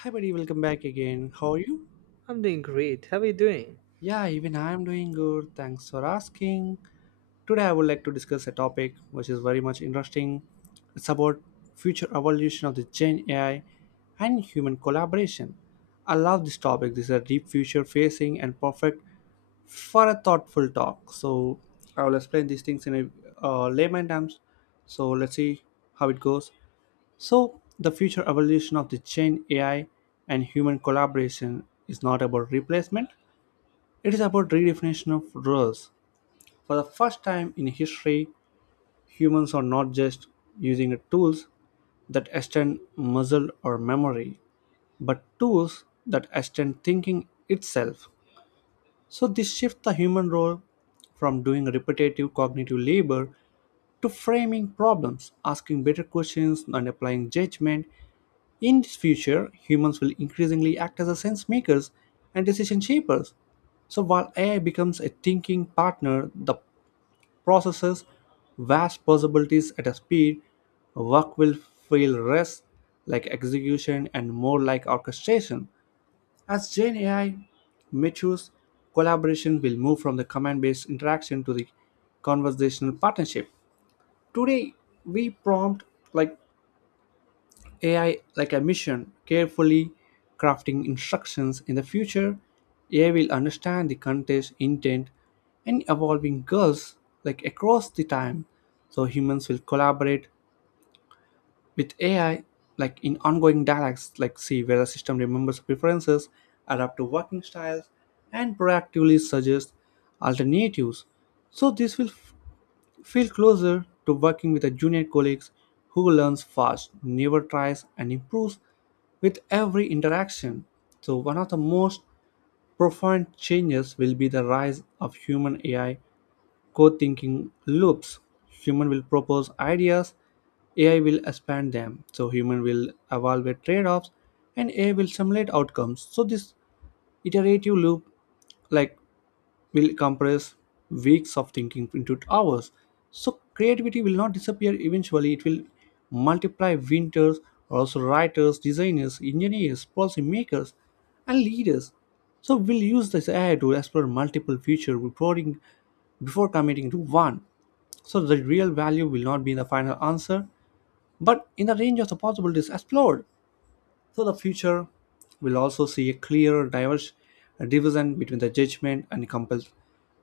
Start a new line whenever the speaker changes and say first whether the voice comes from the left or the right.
left: Hi, buddy, welcome back again. How are you?
right: I'm doing great. How are you doing?
left: Yeah, even I am doing good. Thanks for asking. Today, I would like to discuss a topic which is very much interesting. It's about future evolution of the Gen AI and human collaboration. I love this topic. This is a deep future facing and perfect for a thoughtful talk. So, I will explain these things in a layman terms. So, let's see how it goes. So, the future evolution of the Gen AI and human collaboration is not about replacement, it is about redefinition of roles. For the first time in history, humans are not just using the tools that extend muscle or memory, but tools that extend thinking itself. So this shifts the human role from doing repetitive cognitive labor to framing problems, asking better questions, and applying judgment. In this future, humans will increasingly act as a sense makers and decision shapers. So while AI becomes a thinking partner that processes vast possibilities at a speed, work will feel less like execution and more like orchestration. As Gen AI matures, collaboration will move from the command based interaction to the conversational partnership. Today, we prompt like AI like a mission, carefully crafting instructions. In the future, AI will understand the context, intent, and evolving goals like across the time. So humans will collaborate with ai like in ongoing dialogues like see where the system remembers preferences, adapt to working styles, and proactively suggests alternatives. So this will feel closer to working with a junior colleagues who learns fast, never tries, and improves with every interaction. So one of the most profound changes will be the rise of human ai co-thinking loops. Human will propose ideas, ai will expand them. So human will evaluate trade-offs and ai will simulate outcomes. So this iterative loop like will compress weeks of thinking into hours. So creativity will not disappear eventually, it will multiply winters, are also writers, designers, engineers, policy makers, and leaders. So we'll use this AI to explore multiple future reporting before committing to one. So the real value will not be the final answer, but in the range of the possibilities explored. So the future will also see a clear diverse division between the judgment and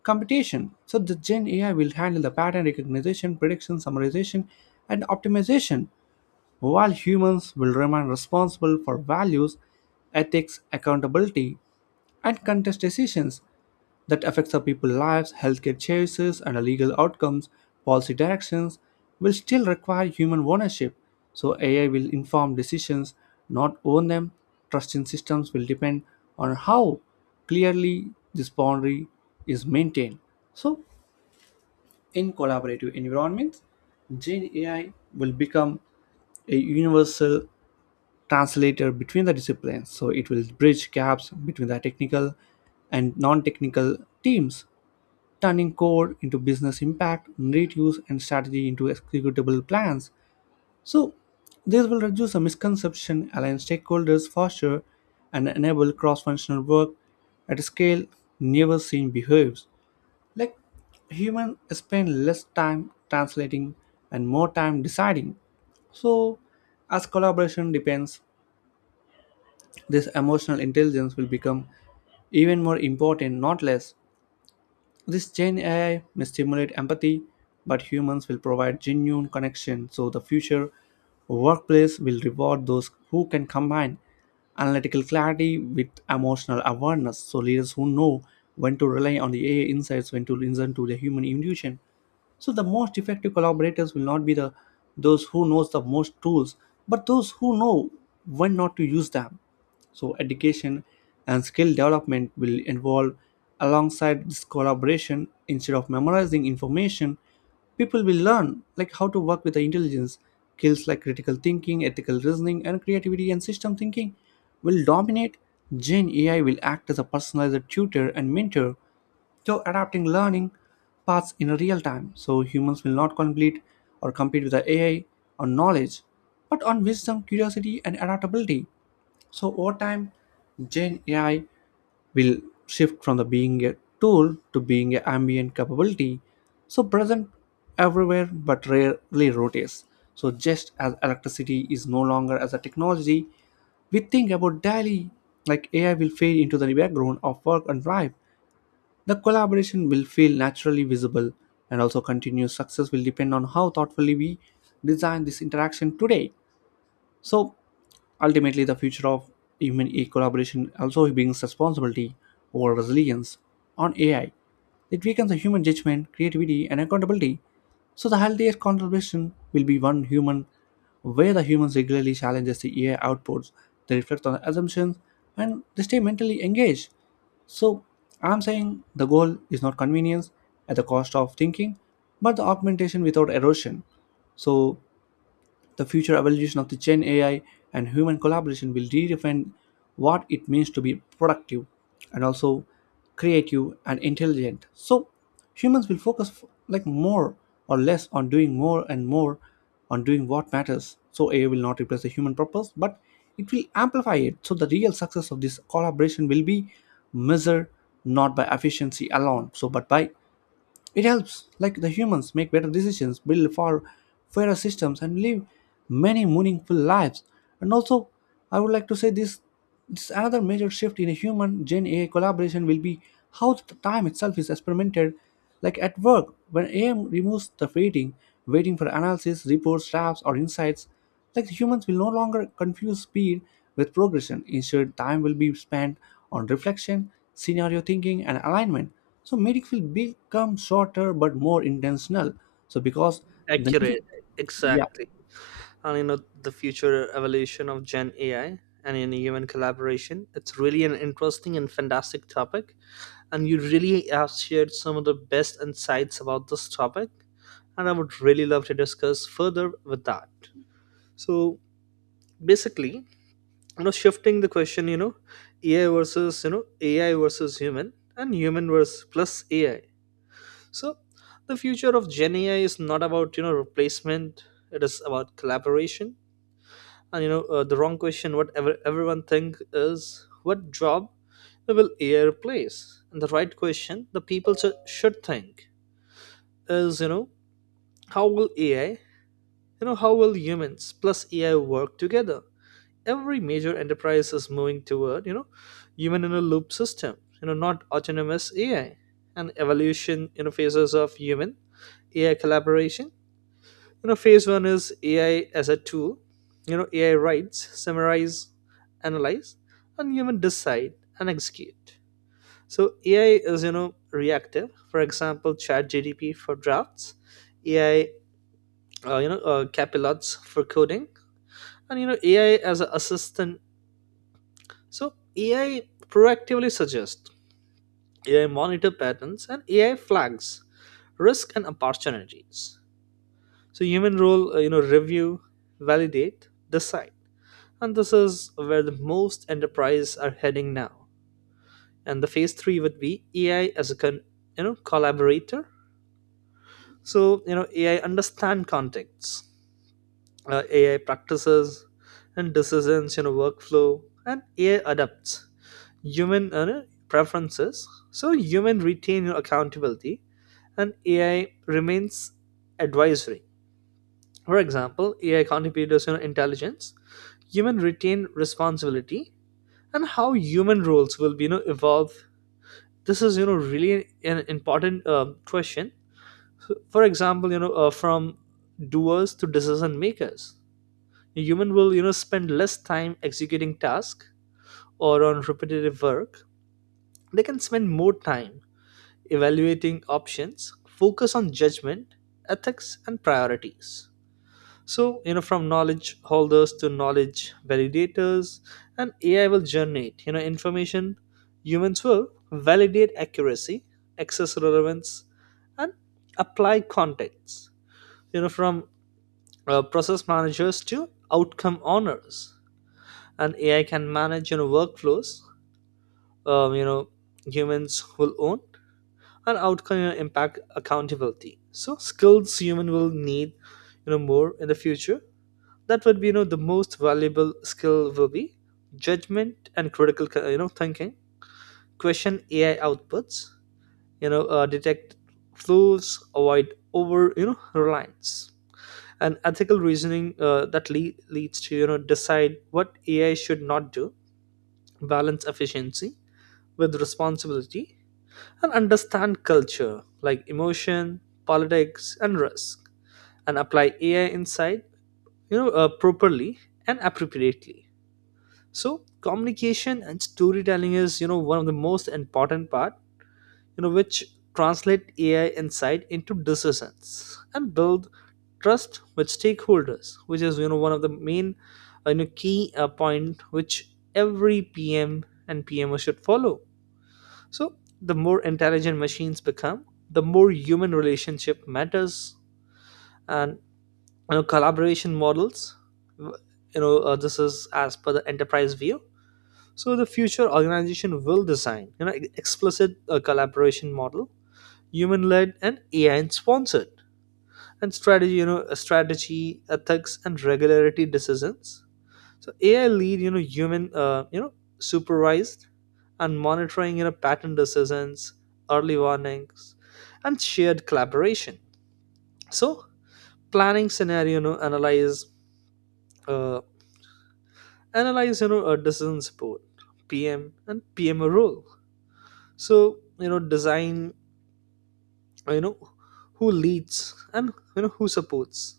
left: computation. So the Gen AI will handle the pattern recognition, prediction, summarization, and optimization while humans will remain responsible for values, ethics, accountability, and contest decisions that affects our people's lives, healthcare choices, and legal outcomes, policy directions will still require human ownership. So AI will inform decisions, not own them. Trust in systems will depend on how clearly this boundary is maintained. So in collaborative environments, Gen AI will become a universal translator between the disciplines, so it will bridge gaps between the technical and non-technical teams, turning code into business impact reduce and strategy into executable plans. So this will reduce a misconception, align stakeholders faster, and enable cross-functional work at a scale never seen behaves like humans spend less time translating and more time deciding. So as collaboration depends, this emotional intelligence will become even more important, not less. This Gen AI may stimulate empathy, but humans will provide genuine connection. So the future workplace will reward those who can combine analytical clarity with emotional awareness. So leaders who know when to rely on the AI insights, when to listen to the human intuition. So the most effective collaborators will not be the those who knows the most tools, but those who know when not to use them. So, education and skill development will involve alongside this collaboration. Instead of memorizing information, people will learn like how to work with the intelligence. Skills like critical thinking, ethical reasoning, and creativity and system thinking will dominate. Gen AI will act as a personalized tutor and mentor, so adapting learning paths in real time. So humans will not complete or compete with the AI on knowledge, but on wisdom, curiosity, and adaptability. So over time, Gen AI will shift from the being a tool to being an ambient capability, so present everywhere but rarely noticed. So just as electricity is no longer as a technology, we think about daily, like AI will fade into the background of work and life. The collaboration will feel naturally visible, and also continuous success will depend on how thoughtfully we design this interaction today. So ultimately, the future of human AI collaboration also brings responsibility over resilience on AI. It weakens the human judgment, creativity, and accountability. So the healthiest contribution will be one human, where the humans regularly challenges the AI outputs, they reflect on the assumptions, and they stay mentally engaged. So I'm saying the goal is not convenience at the cost of thinking, but the augmentation without erosion. So the future evolution of the Gen AI and human collaboration will redefine what it means to be productive and also creative and intelligent. So humans will focus like more or less on doing more and more on doing what matters. So AI will not replace the human purpose, but it will amplify it. So the real success of this collaboration will be measured not by efficiency alone, so but by it helps, like the humans, make better decisions, build far fairer systems, and live many meaningful lives. And also, I would like to say this: this another major shift in a human Gen AI collaboration will be how the time itself is experimented. Like at work, when AI removes the waiting, waiting for analysis, reports, drafts, or insights, like humans will no longer confuse speed with progression. Instead, time will be spent on reflection, scenario thinking, and alignment. So meetings will become shorter but more intentional. So because the
right: Accurate,
left: yeah
right: exactly. The future evolution of Gen AI and in human collaboration, it's really an interesting and fantastic topic. And you really have shared some of the best insights about this topic. And I would really love to discuss further with that. So basically, shifting the question, AI versus, AI versus human and human versus plus AI. So the future of Gen AI is not about replacement. It is about collaboration. And the wrong question. Whatever everyone think is what job will AI replace? And the right question the people should think is how will AI how will humans plus AI work together? Every major enterprise is moving toward human in a loop system. You know not autonomous AI and evolution interfaces of human AI collaboration, phase one is AI as a tool. You know, AI writes, summarize, analyze, and even decide and execute. So AI is, you know, reactive. For example, Chat GDP for drafts, AI, capilots for coding, and AI as an assistant. So AI proactively suggests, AI monitor patterns, and AI flags risk and opportunities. So human role, review, validate, decide. And this is where the most enterprises are heading now. And the phase three would be AI as a collaborator. So AI understand contexts, AI practices and decisions, workflow, and AI adapts human, preferences. So human retain your accountability, and AI remains advisory. For example, AI contributors intelligence, human retain responsibility. And how human roles will be, you know, evolve, this is, you know, really an important, question. For example, from doers to decision makers, a human will spend less time executing tasks or on repetitive work. They can spend more time evaluating options, focus on judgment, ethics, and priorities. So, from knowledge holders to knowledge validators, and AI will generate, information. Humans will validate accuracy, access relevance, and apply context. From process managers to outcome owners, and AI can manage, workflows. Um, you know, humans will own and outcome, you know, impact accountability. So, skills human will need, more in the future, that would be, you know, the most valuable skill will be judgment and critical, you know, thinking, question AI outputs, detect flaws, avoid over reliance, and ethical reasoning that leads to decide what AI should not do, balance efficiency with responsibility, and understand culture like emotion, politics, and risk, and apply AI insight, properly and appropriately. So communication and storytelling is, you know, one of the most important part, which translate AI insight into decisions and build trust with stakeholders, which is, you know, one of the main, key, point which every PM and PMO should follow. So the more intelligent machines become, the more human relationship matters. And collaboration models, this is as per the enterprise view. So the future organization will design, explicit, collaboration model, human-led, and AI and sponsored, and strategy, strategy, ethics, and regularity decisions. So AI lead, human, supervised and monitoring, pattern decisions, early warnings, and shared collaboration. So planning scenario, analyze, uh, analyze, decision support, PM and PMO role. So design, you know who leads, and who supports,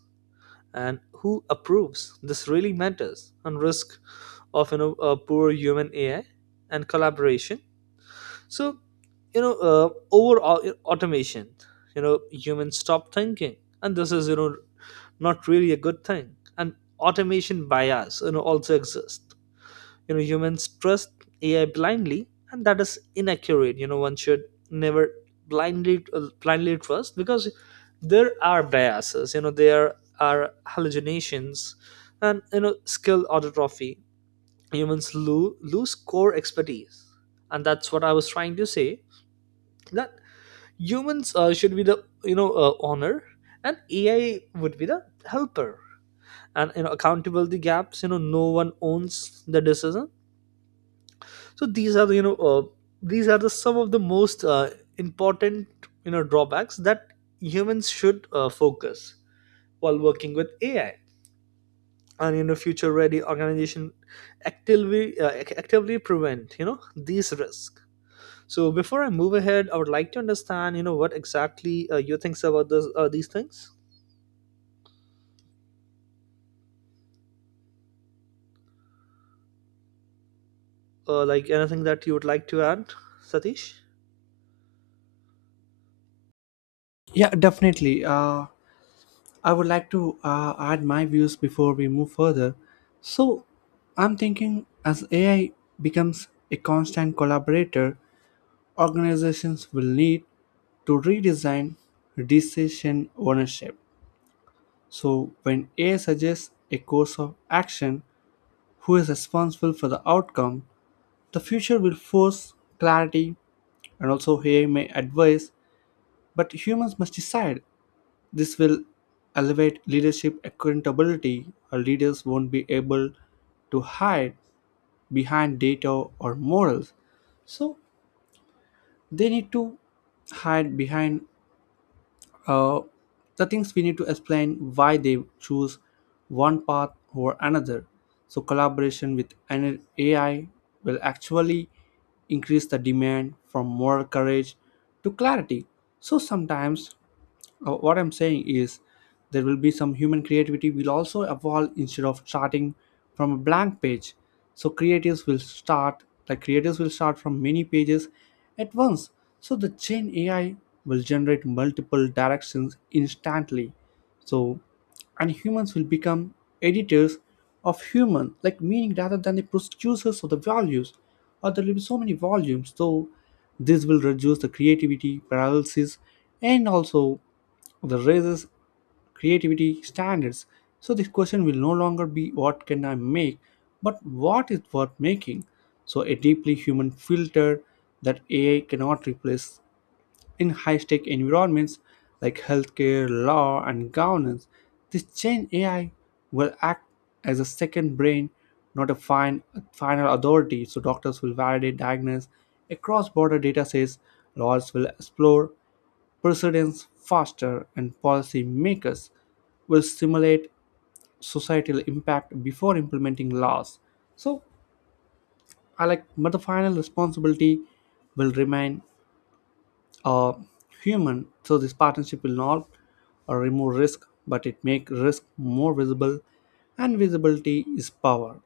right: and who approves, this really matters on risk of, you know, a poor human AI and collaboration. So overall, automation, you know, humans stop thinking, and this is, you know, not really a good thing. And automation bias, you know, also exists. You know, humans trust AI blindly, and that is inaccurate. You know, one should never blindly trust, because there are biases, you know, there are hallucinations, and you know, skill autotrophy, humans lose core expertise. And that's what I was trying to say, that humans, should be the, honor, and AI would be the helper. And accountability gaps, you know, no one owns the decision. So these are the, these are the some of the most, important, you know, drawbacks that humans should, focus while working with AI. And future ready organization actively, actively prevent, you know, these risks. So before I move ahead, I would like to understand, you know, what exactly, you thinks about this, these things, like anything that you would like to add, Satish.
left: yeah definitely. I would like to add my views before we move further. So I'm thinking as AI becomes a constant collaborator, organizations will need to redesign decision ownership. So, when AI suggests a course of action, who is responsible for the outcome? The future will force clarity, and also AI may advise, but humans must decide. This will elevate leadership accountability, or leaders won't be able to hide behind data or morals. So, they need to hide behind Uh, the things we need to explain why they choose one path over another. So collaboration with an AI will actually increase the demand from moral courage to clarity. So sometimes what I'm saying is there will be some human creativity will also evolve instead of starting from a blank page. So creatives will start like creators will start from many pages at once. So the Gen AI will generate multiple directions instantly. So and humans will become editors of human like meaning rather than the producers of the values, or there will be so many volumes. So this will reduce the creativity paralysis and also the raises creativity standards. So this question will no longer be what can I make, but what is worth making. So a deeply human filter that AI cannot replace in high-stake environments like healthcare, law, and governance. This change AI will act as a second brain, not a final authority. So doctors will validate diagnose across border data sets, lawyers will explore precedents faster, and policy makers will simulate societal impact before implementing laws. So, I like, but the final responsibility will remain uh, human. So, this partnership will not remove risk, but it make risk more visible, and visibility is power.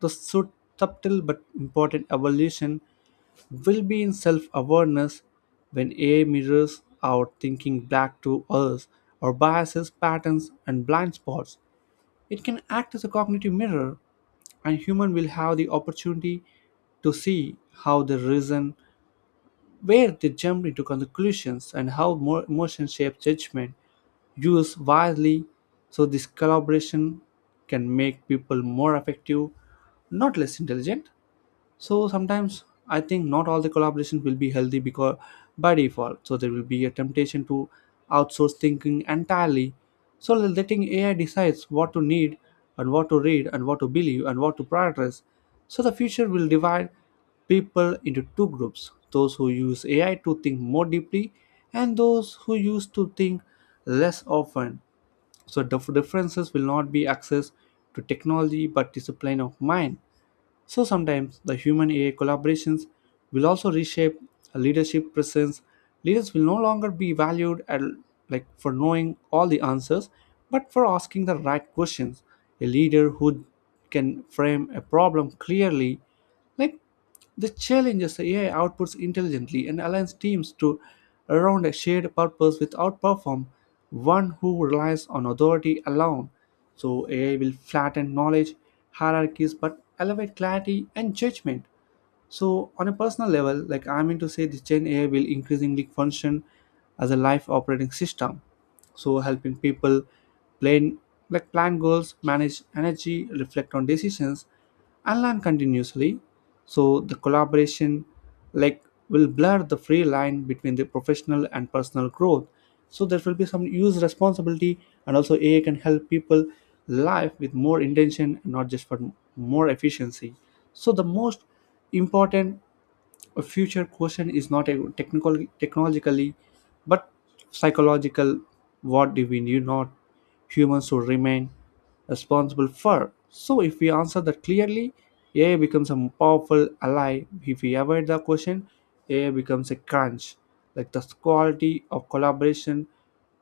left: The subtle but important evolution will be in self awareness when AI mirrors our thinking back to us, our biases, patterns, and blind spots. It can act as a cognitive mirror, and human will have the opportunity to see how they reason, where they jump into conclusions, and how more emotion shapes judgment. Use wisely, so this collaboration can make people more effective, not less intelligent. So sometimes I think not all the collaborations will be healthy because by default. So there will be a temptation to outsource thinking entirely. So letting AI decides what to need and what to read and what to believe and what to prioritize. So the future will divide people into two groups, those who use AI to think more deeply and those who use to think less often. So the differences will not be access to technology but discipline of mind. So sometimes the human AI collaborations will also reshape a leadership presence. Leaders will no longer be valued at, like for knowing all the answers, but for asking the right questions. A leader who can frame a problem clearly, like the challenges AI outputs intelligently and aligns teams to around a shared purpose without perform one who relies on authority alone. So AI will flatten knowledge hierarchies but elevate clarity and judgment. So on a personal level, like I mean to say, the Gen AI will increasingly function as a life operating system, so helping people plan, plan goals, manage energy, reflect on decisions, and learn continuously. So the collaboration like will blur the free line between the professional and personal growth. So there will be some use responsibility, and also AI can help people life with more intention, not just for more efficiency. So the most important a future question is not a technical technologically but psychological. What do we do not humans should remain responsible for? So if we answer that clearly, AI becomes a powerful ally. If we avoid the question, AI becomes a crunch. Like, the quality of collaboration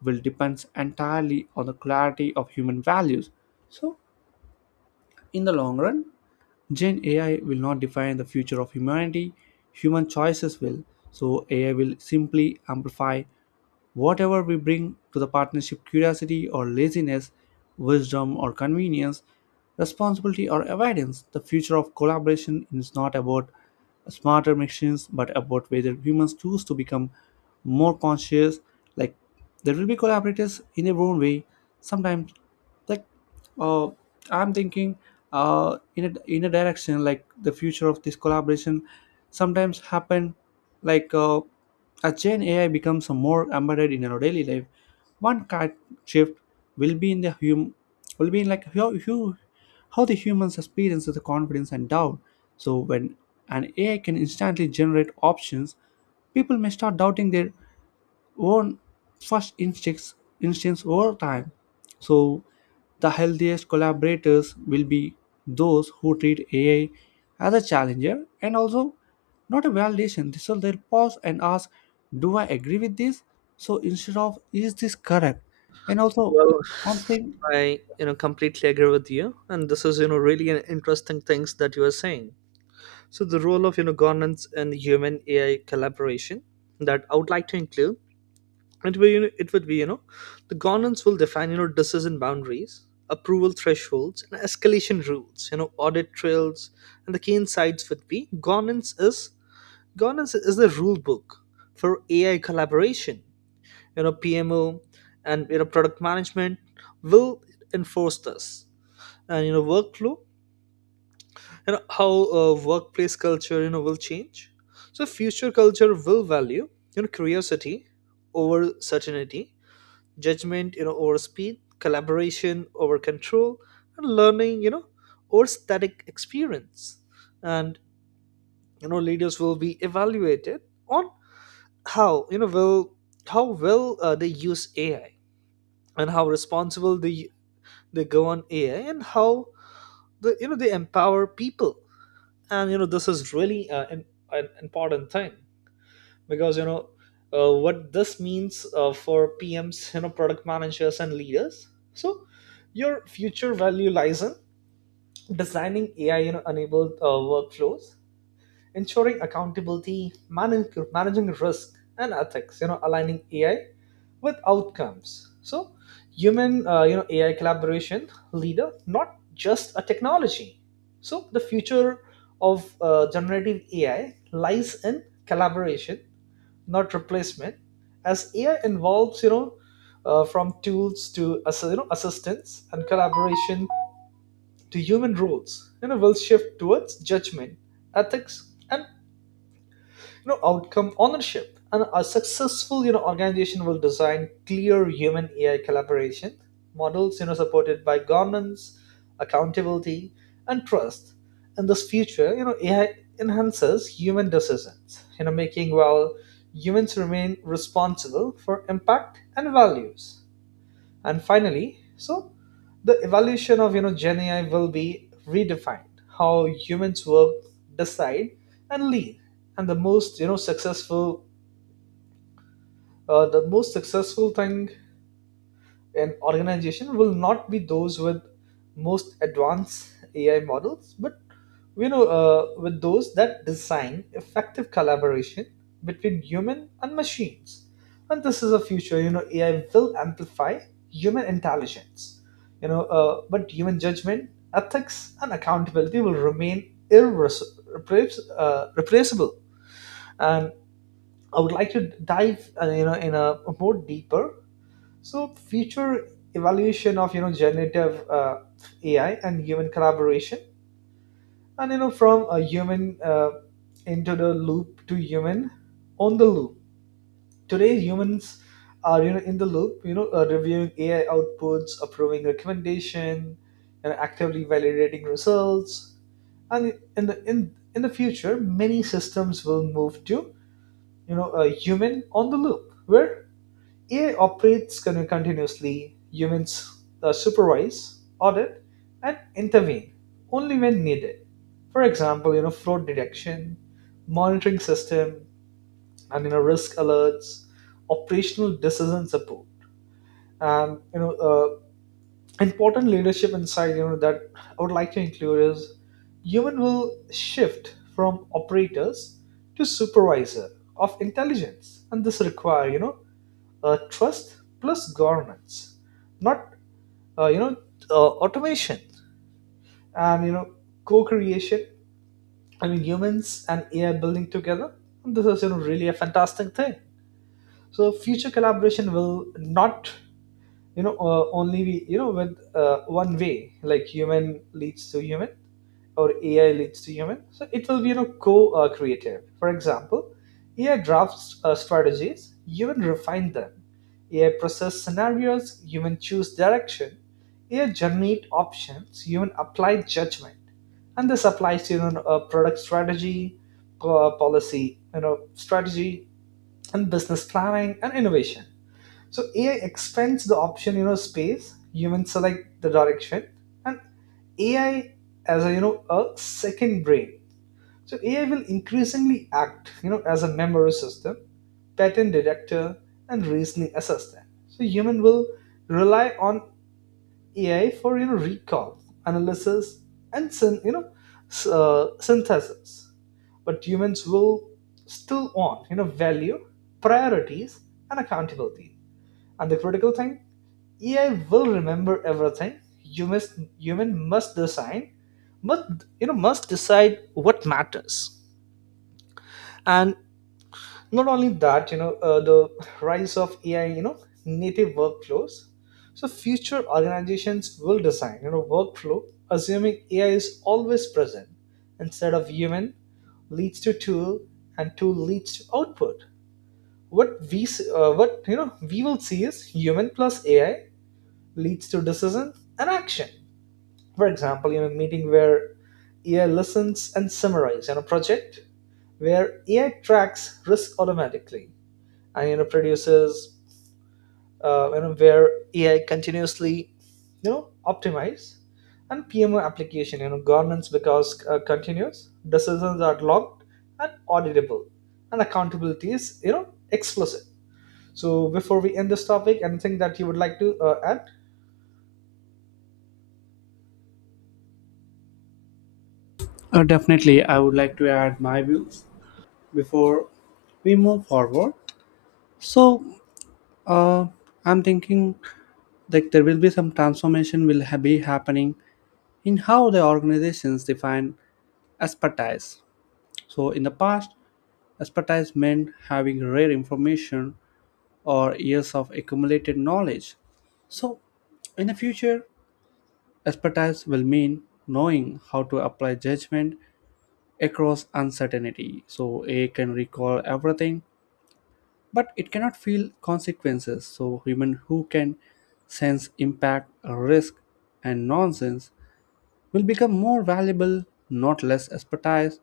left: will depends entirely on the clarity of human values. So in the long run, Gen AI will not define the future of humanity, human choices will. So, AI will simply amplify whatever we bring to the partnership: curiosity or laziness, wisdom or convenience, responsibility or avoidance. The future of collaboration is not about smarter machines but about whether humans choose to become more conscious. Like, there will be collaborators in their own way, sometimes like like uh, I'm thinking in a direction like the future of this collaboration sometimes happen, like uh, as Gen AI becomes more embedded in our daily life. One cat shift will be in the hum, will be in like how the humans experience the confidence and doubt. So when an AI can instantly generate options, people may start doubting their own first instincts over time. So the healthiest collaborators will be those who treat AI as a challenger and also not a validation, so they'll pause and ask, do I agree with this, so instead of is this correct. And also
right: Well,
left: one thing,
right: I, you know, completely agree with you, and this is, you know, really an interesting things that you are saying. So the role of, you know, governance and human AI collaboration that I would like to include, it will, it would be, you know, the governance will define, you know, decision boundaries, approval thresholds, and escalation rules. You know audit trails, and the key insights would be, governance is the rule book for AI collaboration. You know PMO and product management will enforce this. And workflow, you know, how, workplace culture, you know, will change. So future culture will value, you know, curiosity over certainty, judgment, you know, over speed, collaboration over control, and learning, you know, over static experience. And leaders will be evaluated on how you know will how well, they use AI, and how responsible they go on AI, and how, they empower people. And this is really, an important thing, because what this means, for PMs, you know, product managers, and leaders. So your future value lies in designing AI, you know, enabled, workflows, ensuring accountability, managing risk and ethics, aligning AI with outcomes. So, human, AI collaboration leader, not just a technology. So, the future of, generative AI lies in collaboration, not replacement. As AI involves, from tools to assistance and collaboration, to human roles, will shift towards judgment, ethics, and outcome ownership. And a successful, organization will design clear human AI collaboration models, supported by governance, accountability, and trust. In this future, AI enhances human decisions, making, while humans remain responsible for impact and values. And finally, so the evaluation of, you know, Gen AI will be redefined how humans work, decide, and lead. And the most, you know, successful, the most successful thing, an organization will not be those with most advanced AI models, but, with those that design effective collaboration between human and machines. And this is a future, AI will amplify human intelligence, but human judgment, ethics, and accountability will remain irreplaceable. Replaceable. And I would like to dive, in a more deeper, so future evaluation of, you know, generative, AI and human collaboration, and from a human, into the loop to human on the loop. Today humans are, you know, in the loop, reviewing AI outputs, approving recommendation, and actively validating results. And in the future, many systems will move to, you know, a human on the loop, where AI operates continuously. Humans, supervise, audit, and intervene only when needed. For example, fraud detection, monitoring system, and risk alerts, operational decision support, and important leadership insight. You know that I would like to include is human will shift from operators to supervisor of intelligence, and this require, trust plus governance, not, uh, you know automation. And co-creation, I mean humans and AI building together. This is, you know, really a fantastic thing. So future collaboration will not, only we, you know, with, one way, like human leads to human or AI leads to human. So it will be, you know, co-creative. For example, AI drafts, strategies, human refine them; AI process scenarios, human choose direction; AI generate options, human apply judgment. And this applies to, product strategy, policy, you know strategy, and business planning, and innovation. So AI expands the option, space. Humans select the direction, and AI as a, a second brain. So AI will increasingly act, as a memory system, pattern detector, and reasoning assistant. So human will rely on AI for, you know, recall, analysis, and synthesis. But humans will still want, you know, value, priorities, and accountability. And the critical thing, AI will remember everything. Human must decide, but, you know, must decide what matters. And not only that, the rise of AI, you know, native workflows. So future organizations will design, workflow assuming AI is always present, instead of human leads to tool and tool leads to output. What we will see is human plus AI leads to decision and action. For example, in a meeting where AI listens and summarizes, in a project where AI tracks risk automatically and produces, where AI continuously, optimize, and PMO application, governance, because, continuous decisions are logged and auditable, and accountability is, you know, explicit. So before we end this topic, anything that you would like to, add?
left: definitely I would like to add my views before we move forward. So uh, I'm thinking, like, there will be some transformation will be happening in how the organizations define expertise. So, in the past, expertise meant having rare information or years of accumulated knowledge. So, in the future, expertise will mean knowing how to apply judgment across uncertainty. So, A I can recall everything, but it cannot feel consequences. So, human who can sense impact, risk, and nonsense will become more valuable, not less. Expertise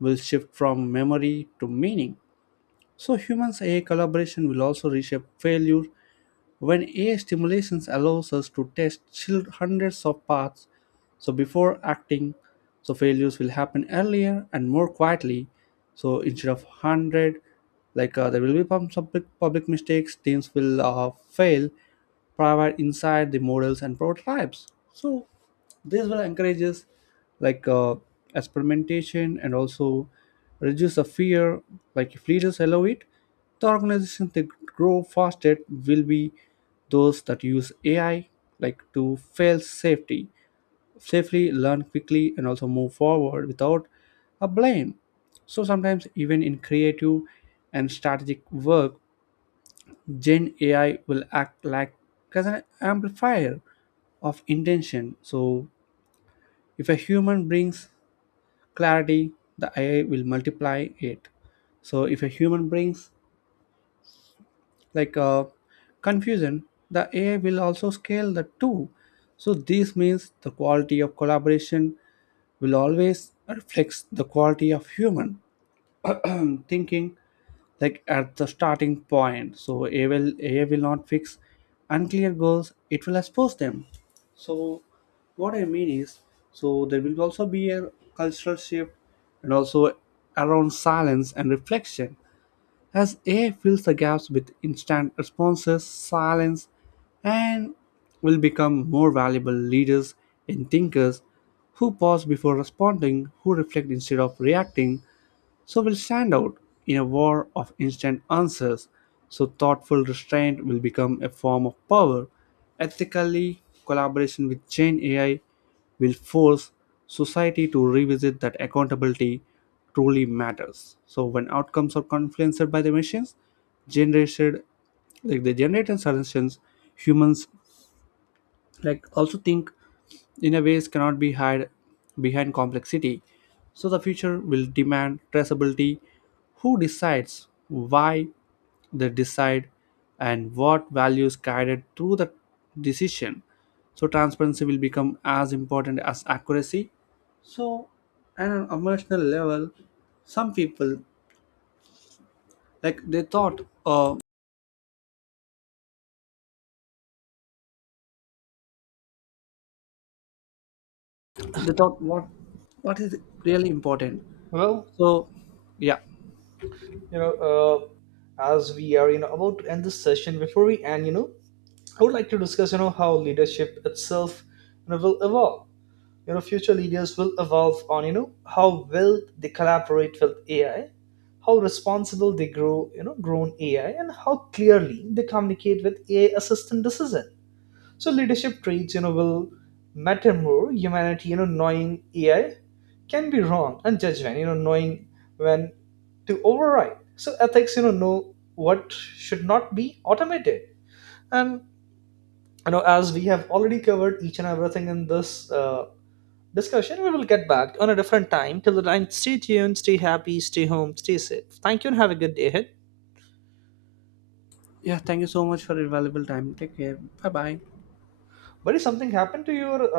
left: will shift from memory to meaning. So humans AI collaboration will also reshape failure when AI stimulations allows us to test hundreds of paths. So before acting, so failures will happen earlier and more quietly. So instead of 100, there will be public mistakes, teams will fail private inside the models and prototypes. So this will encourage us, like uh, experimentation, and also reduce the fear, like if leaders allow it. The organizations that grow faster will be those that use AI like to fail safety safely, learn quickly, and also move forward without a blame. So sometimes even in creative and strategic work, Gen AI will act like as an amplifier of intention. So if a human brings clarity, the AI will multiply it. So if a human brings like uh, confusion, the AI will also scale the two. So this means the quality of collaboration will always reflect the quality of human thinking, like at the starting point. So AI will not fix unclear goals, it will expose them. So what I mean is, so there will also be a cultural shift, and also around silence and reflection. As AI fills the gaps with instant responses, silence and will become more valuable. Leaders and thinkers who pause before responding, who reflect instead of reacting, so will stand out in a war of instant answers. So thoughtful restraint will become a form of power. Ethically, collaboration with Gen AI will force society to revisit that accountability truly matters. So when outcomes are influenced by the machines, generated, like the generated suggestions, humans like also think in a ways cannot be hid behind complexity. So the future will demand traceability. Who decides, why they decide, and what values guided through the decision. So transparency will become as important as accuracy. So at an emotional level, some people they thought what is really important.
right: Well,
left: So yeah.
right: you know uh, as we are, you know, about to end this session, before we end, I would like to discuss, you know, how leadership itself, you know, will evolve. You know, future leaders will evolve on, you know, how well they collaborate with AI, how responsible they grow, you know, grown AI, and how clearly they communicate with AI assistant decision. So leadership traits, will matter more. Humanity, knowing AI can be wrong, and judgment, knowing when to override. So ethics, know what should not be automated. And as we have already covered each and everything in this, discussion, we will get back on a different time. Till the time, stay tuned, stay happy, stay home, stay safe. Thank you, and have a good day ahead.
left: Yeah, thank you so much for your valuable time. Take care. Bye bye.
right: Buddy, something happened to your